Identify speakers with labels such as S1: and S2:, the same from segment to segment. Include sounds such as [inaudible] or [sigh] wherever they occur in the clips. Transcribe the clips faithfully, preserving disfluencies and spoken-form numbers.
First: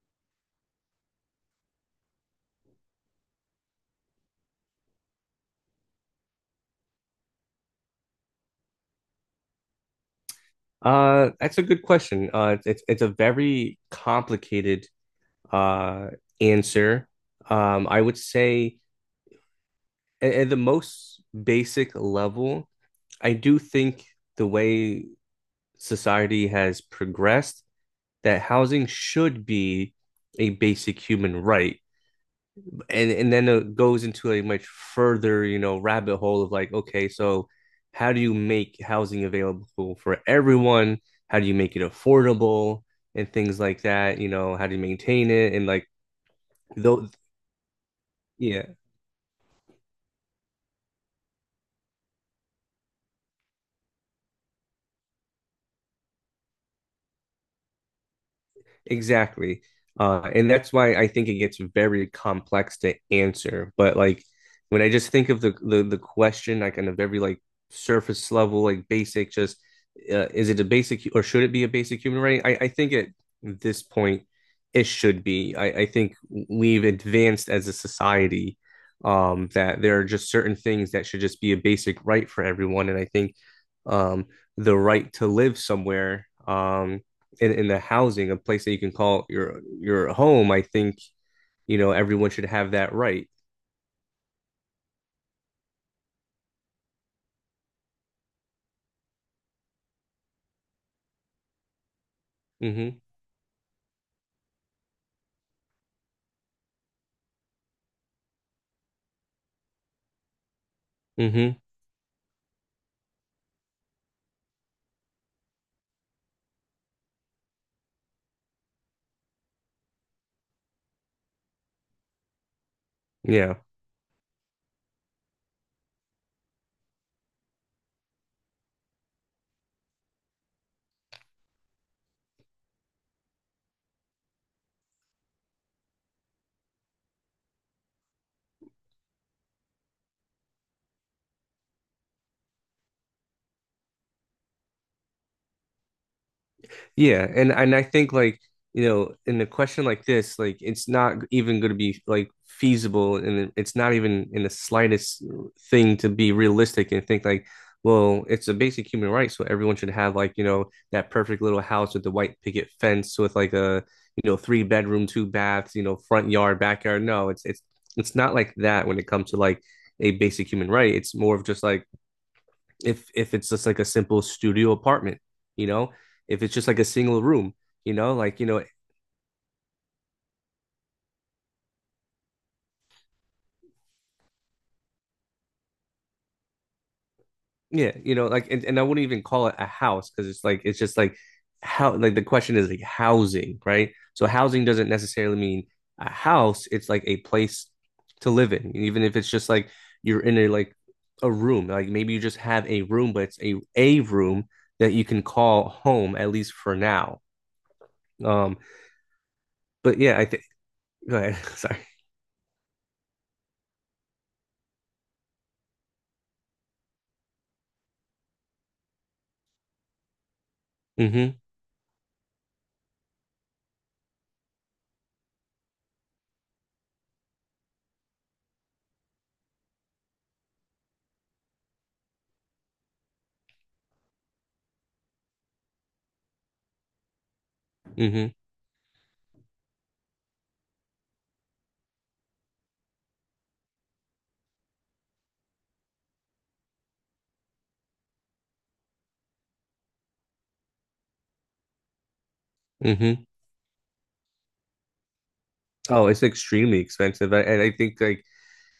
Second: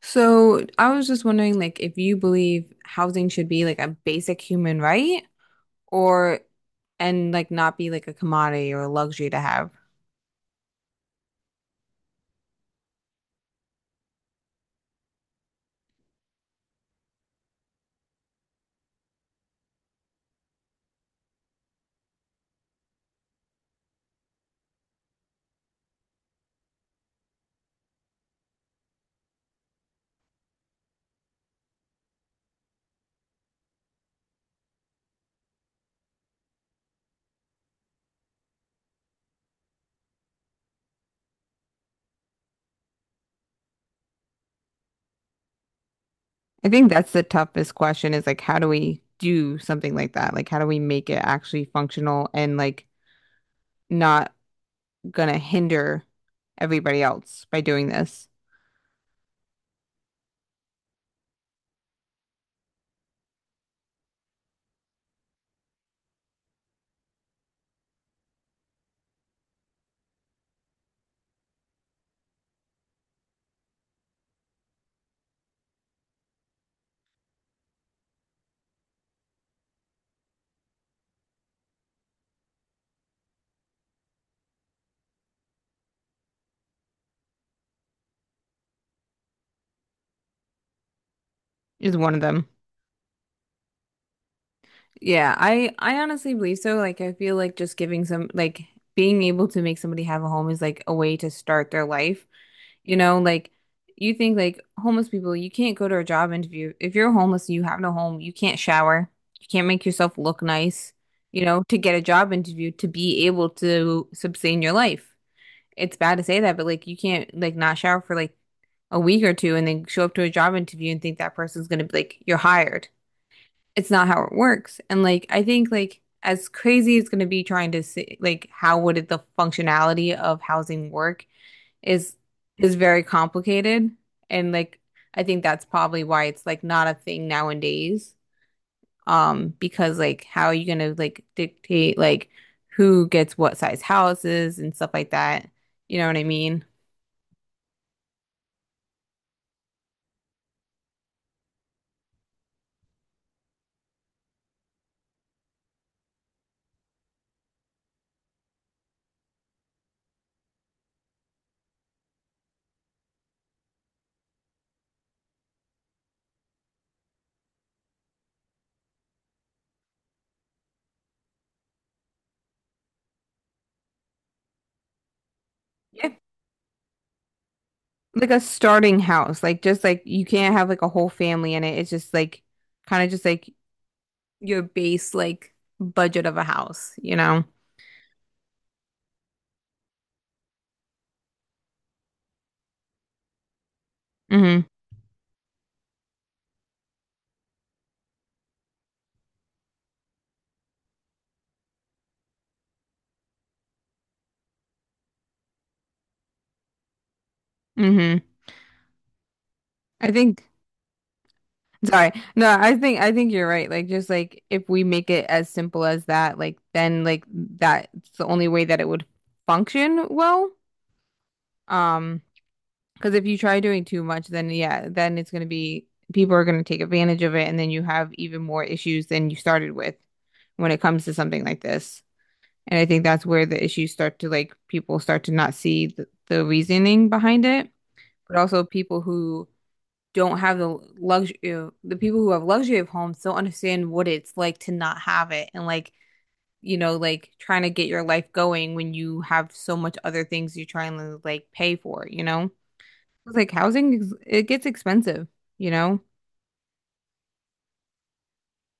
S1: So I was just wondering, like, if you believe housing should be like a basic human right or and like not be like a commodity or a luxury to have.
S2: Uh, that's a good question. Uh, it's it's, it's a very complicated uh answer. Um, I would say at, at the most basic level, I do think the way society has progressed, that housing should be a basic human right. and and then it goes into a much further, you know rabbit hole of like, okay, so how do you make housing available for everyone, how do you make it affordable and things like that, you know how do you maintain it, and like
S1: I think
S2: though,
S1: that's the toughest question is like, how
S2: yeah.
S1: do we do something like that? Like, how do we make it actually functional and like not gonna hinder everybody else by doing this?
S2: Exactly. Uh, and that's why I think it gets very complex to answer. But like, when I just think of the the, the question, like on a very like surface level, like basic, just uh, is it a basic hu- or should it be a basic human right? I, I think at this point it should be. I, I think we've advanced as a society, um, that there are just certain things that should just be a basic right for everyone. And I think, um, the right to live somewhere, um, in, in a housing, a place that you can call your your home, I think, you know,
S1: Is one of
S2: everyone should
S1: them.
S2: have that right.
S1: Yeah, I I honestly believe so. Like I feel like just giving some like being able to make somebody have a home is like a way to start their life.
S2: Mm-hmm.
S1: You know, like you think like homeless people, you can't go to a job interview. If you're homeless and you have no home, you can't shower. You can't make yourself look nice, you
S2: Mm-hmm.
S1: know, to get a job interview to be able to sustain your life. It's bad to say that, but like you can't like not shower for like a week or two and then show up to a job interview and think that person's gonna be like you're hired,
S2: Yeah.
S1: it's not how it works. And like I think like as crazy as it's going to be trying to see like how would it, the functionality of housing work is is very complicated. And like I think that's probably why it's like not a thing nowadays. Um, because like how are you gonna like dictate like who gets what size houses and stuff like that? You know what I mean?
S2: Yeah, and and I think like, you know, in a question like this, like it's not even going to be like feasible, and it's not even in the slightest thing to be realistic and think like, well, it's a basic human right, so everyone should have like, you know, that perfect little house with the white picket fence with like a, you know, three bedroom, two baths, you know, front yard, backyard. No, it's it's it's not like that when it comes to like a basic human right. It's more of just like, if if it's just like a simple studio apartment, you know,
S1: Yeah.
S2: if it's just like a single room, you know,
S1: Like a
S2: like you know,
S1: starting house. Like just like you can't have like a whole family in it. It's just like kind of just like your base like budget of a house, you know?
S2: yeah, you know, like and, and I wouldn't even call it a house because it's like it's just like how, like the question is like housing, right? So
S1: Hmm.
S2: housing doesn't necessarily mean a house, it's like a place to live in, even if it's just like you're in a like a room, like maybe you just have a room, but it's a a room that you can call home at least for now.
S1: Hmm.
S2: Um, but
S1: I
S2: yeah, I think,
S1: think,
S2: go ahead. [laughs] Sorry.
S1: sorry. No, I think I think you're right. Like just like if we make it as simple as that, like then like that's the only way that it would function well.
S2: Mm-hmm.
S1: Um, because if you try doing too much, then yeah, then it's gonna be people are gonna take advantage of it and then you have even more issues than you started with when it comes to something like this. And I think that's where the issues start to like people start to not see the, the reasoning behind it,
S2: Mm-hmm.
S1: but also people who don't have the luxury, you know, the people who have luxury of homes don't understand what it's like to not have it and like, you know, like trying to get your life going when you have so much other things you're trying to like pay for, you know?
S2: Mm-hmm.
S1: It's like housing, is- it gets expensive, you know,
S2: Oh, it's extremely expensive. I, and I think like,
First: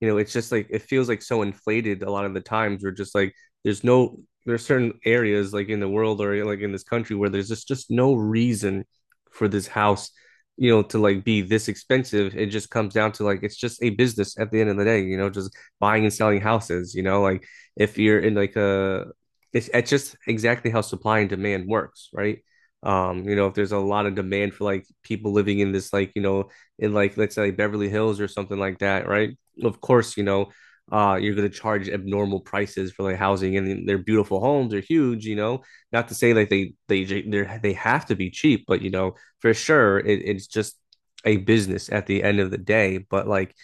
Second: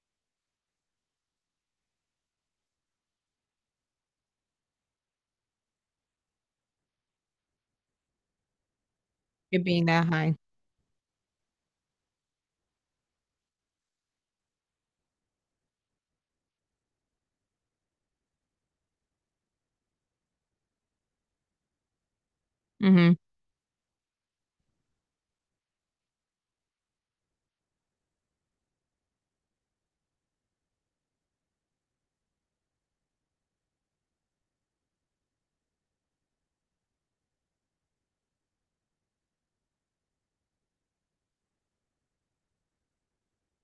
S2: you know, it's just like it feels like so inflated a lot of the times. We're just like, there's no, there's certain areas like in the world or like in this country where there's just just no reason for
S1: it
S2: this
S1: being that
S2: house,
S1: high.
S2: you know, to like be this expensive. It just comes down to like it's just a business at the end of the day, you know, just buying and selling houses. You know, like if you're in like a, it's, it's just exactly how supply and demand works, right?
S1: Hmm.
S2: Um you know, if there's a lot of demand for like people living in this, like, you know, in like let's say Beverly Hills or something like that, right, of course, you know, uh, you're going to charge abnormal prices for like housing, and their beautiful homes are huge, you know, not to say like they, they, they they have to be cheap, but you know, for sure it, it's just a business at the end of the day. But like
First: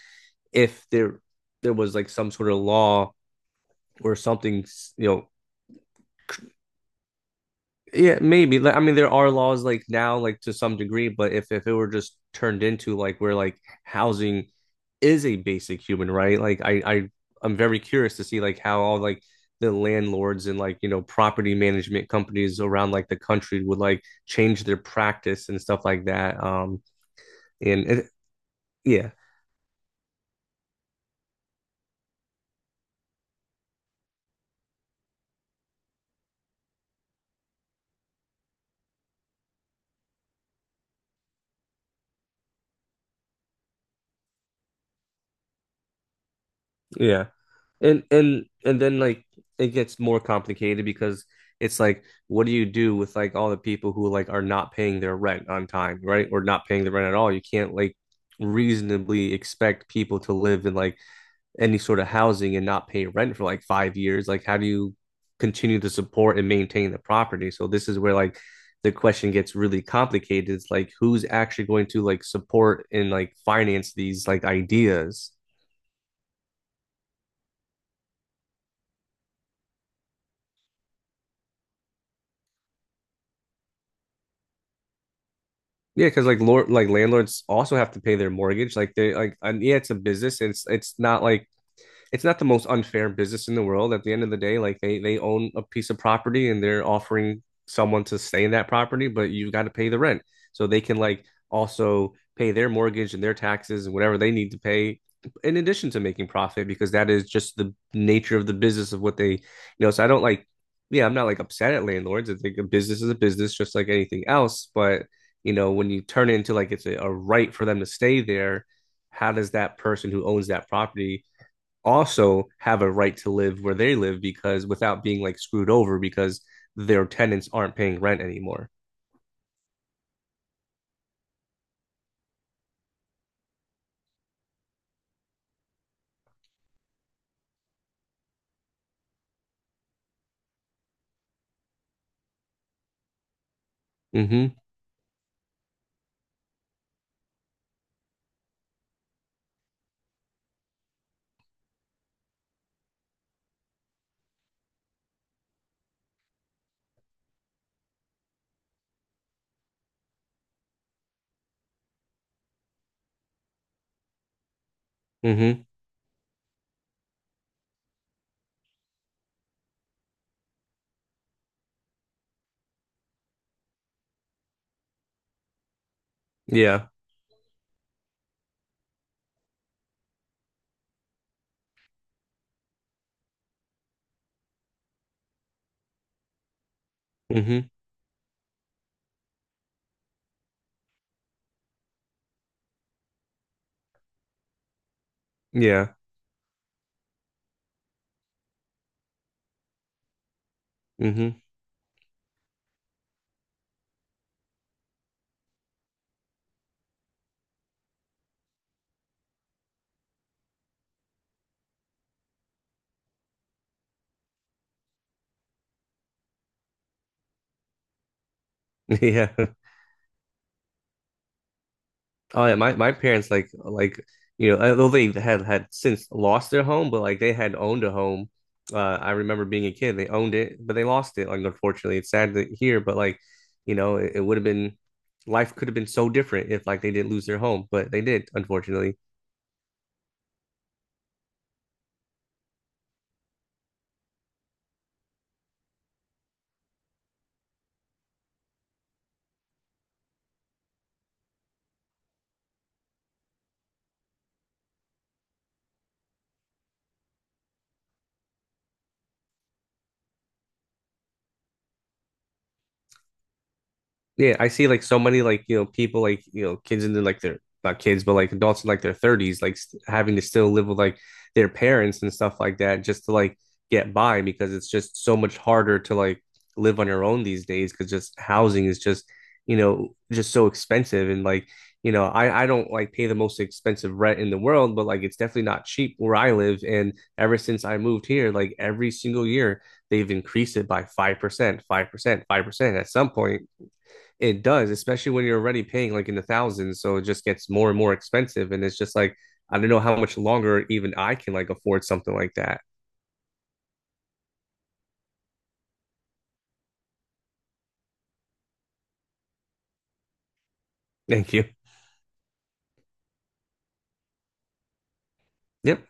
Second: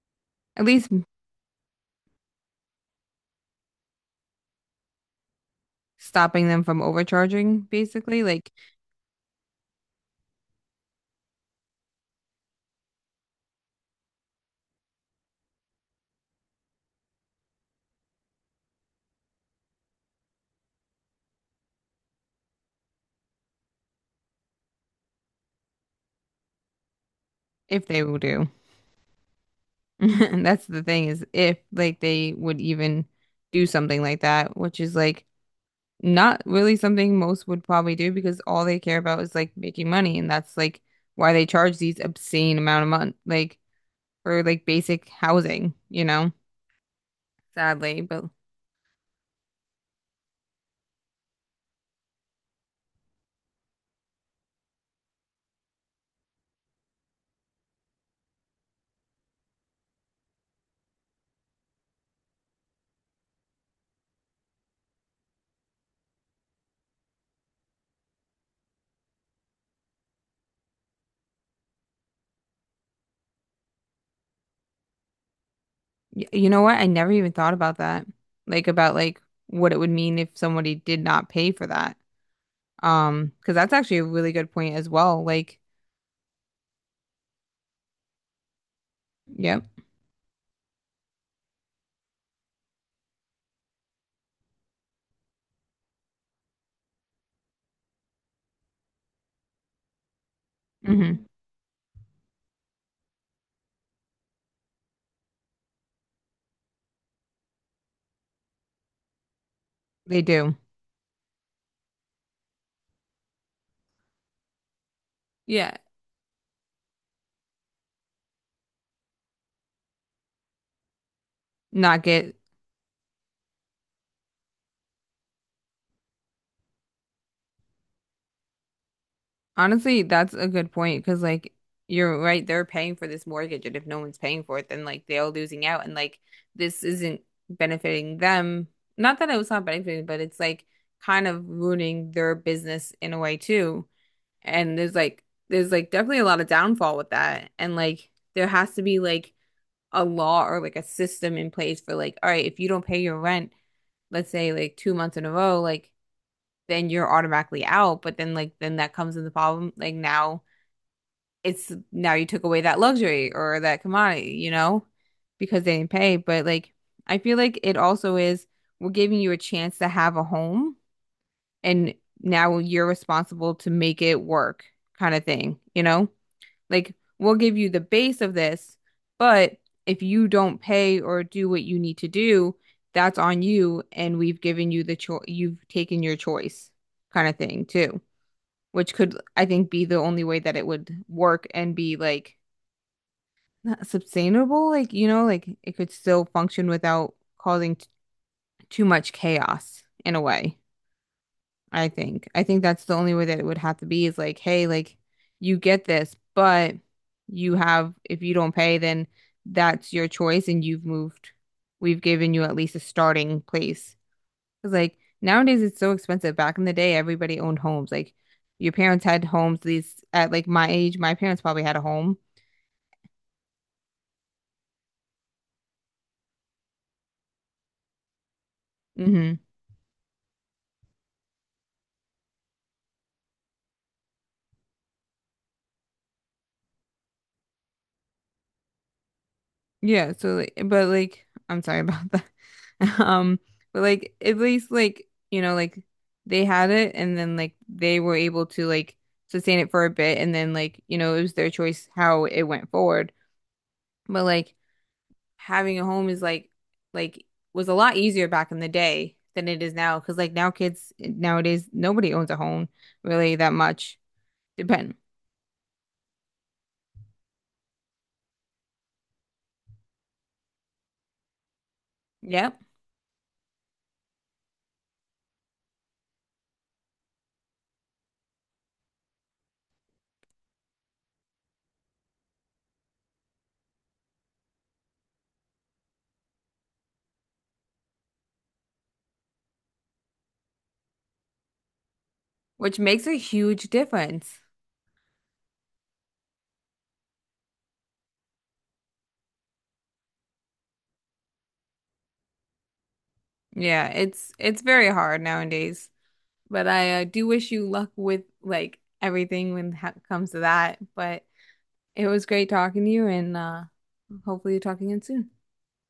S1: At
S2: if
S1: least
S2: there, there was like some sort of law or something, you know,
S1: stopping them from overcharging,
S2: yeah,
S1: basically, like
S2: maybe. Like, I mean, there are laws like now, like to some degree, but if if it were just turned into like where like housing is a basic human right, like I I I'm very curious to see like how all like the landlords and like, you know, property management companies around like the country would like change their practice and stuff like that. Um, and
S1: if they
S2: it,
S1: will do. [laughs]
S2: yeah,
S1: And that's the thing is if like they would even do something like that, which is like not really something most would probably do because all they care about is like making money and that's like why they charge these obscene amount of money like for like basic housing, you know,
S2: yeah.
S1: sadly.
S2: And
S1: But
S2: and and then like it gets more complicated because it's like, what do you do with like all the people who like are not paying their rent on time, right? Or not paying the rent at all. You can't like reasonably expect people to live in like any sort of housing and not pay rent for like five years. Like how do you continue to support and maintain the property? So this is where like the question gets really complicated. It's like, who's actually going to like support and like finance these like ideas?
S1: y you know what? I never even thought about that. Like about like what it would mean if somebody did not pay for that. Um, because that's actually a really good point as well. Like,
S2: Yeah, because like lord like landlords also have to pay their mortgage. Like they like, and
S1: yep.
S2: yeah, it's a business. And It's it's not like it's not the most unfair business in the world. At the end of the day, like they they own a piece of property and they're offering someone to stay in that property, but you got to pay the rent. So they can like
S1: Hmm.
S2: also pay their mortgage and their taxes and whatever they need to pay in addition to making profit, because that is just the nature of the business of what they, you know, so I
S1: They
S2: don't like,
S1: do.
S2: yeah, I'm not like upset at landlords. I think a business is a business just like anything else, but you know,
S1: Yeah.
S2: when you turn it into like it's a, a right for them to stay there, how does that person who owns that property
S1: Not get.
S2: also have a right to live where they live, because without being like screwed over because their tenants aren't paying rent anymore.
S1: Honestly, that's a good point because, like, you're right, they're paying for this mortgage, and if no one's paying for it, then like they're all losing out, and like this isn't benefiting them. Not that it was not benefiting, but it's like kind of ruining their business in a way too.
S2: Mm-hmm.
S1: And there's like, there's like definitely a lot of downfall with that. And like, there has to be like a law or like a system in place for like, all right, if you don't pay your rent, let's say like two months in a row, like, then you're automatically out. But then like, then that comes in the problem. Like, now it's now you took away that luxury or that commodity, you know, because
S2: Mm-hmm.
S1: they didn't pay. But like, I feel like it also is we're giving you a chance to have a home, and now you're responsible to make it work, kind of thing, you know?
S2: Yeah.
S1: Like, we'll give you the base of this, but if you don't pay or do what you need to do, that's on you, and we've given you the choice, you've taken your choice, kind of
S2: Mm-hmm.
S1: thing, too. Which could, I think, be the only way that it would work and be like not sustainable, like you know, like it could
S2: Yeah.
S1: still function without causing t too much chaos in a way,
S2: Mm-hmm.
S1: I think. I think that's the only way that it would have to be is like, hey, like you get this, but you have if you don't pay, then that's your choice and you've moved. We've given you at least a starting place. Cause like nowadays it's so expensive. Back in the day, everybody owned homes. Like your
S2: [laughs]
S1: parents had
S2: Yeah.
S1: homes, these at like my age, my parents probably had a home.
S2: Oh yeah. My my parents like like you know, although they had had since lost their home, but like they had owned a home. Uh, I
S1: Mm-hmm.
S2: remember being a kid. They owned it, but they lost it. Like, unfortunately, it's sad to hear, but like, you know, it, it would have been, life could have been so different if like they didn't lose their home, but they did, unfortunately.
S1: Yeah, so like, but like, I'm sorry about that. [laughs] Um, but like, at least like, you know, like they had it and then like they were able to like sustain it for a bit and then like, you know, it was their choice how it went forward. But like having a home is like like was a lot easier back in the day than it is now because like now kids nowadays nobody owns a home really that much.
S2: Yeah, I see like
S1: Depend.
S2: so many like, you know, people like, you know, kids in their like their not kids but like adults in like their thirties like st having to still live with like their parents and stuff like
S1: Yep.
S2: that just to like get by, because it's just so much harder to like live on your own these days, because just housing is just, you know, just so expensive, and like, you know, I I don't like pay the most expensive rent in the world, but like it's definitely not cheap where I live. And ever since I moved here, like every single year they've increased it by five percent, five percent, five percent.
S1: Which
S2: At
S1: makes
S2: some
S1: a
S2: point
S1: huge difference.
S2: it does, especially when you're already paying like in the thousands, so it just gets more and more expensive, and it's just like, I don't know how much longer even I can like afford something like that.
S1: Yeah, it's it's very hard nowadays. But I uh, do wish you luck with like everything when it ha- comes to that. But
S2: Thank you.
S1: it was great talking to you, and uh, hopefully, you're talking again soon.
S2: Yep.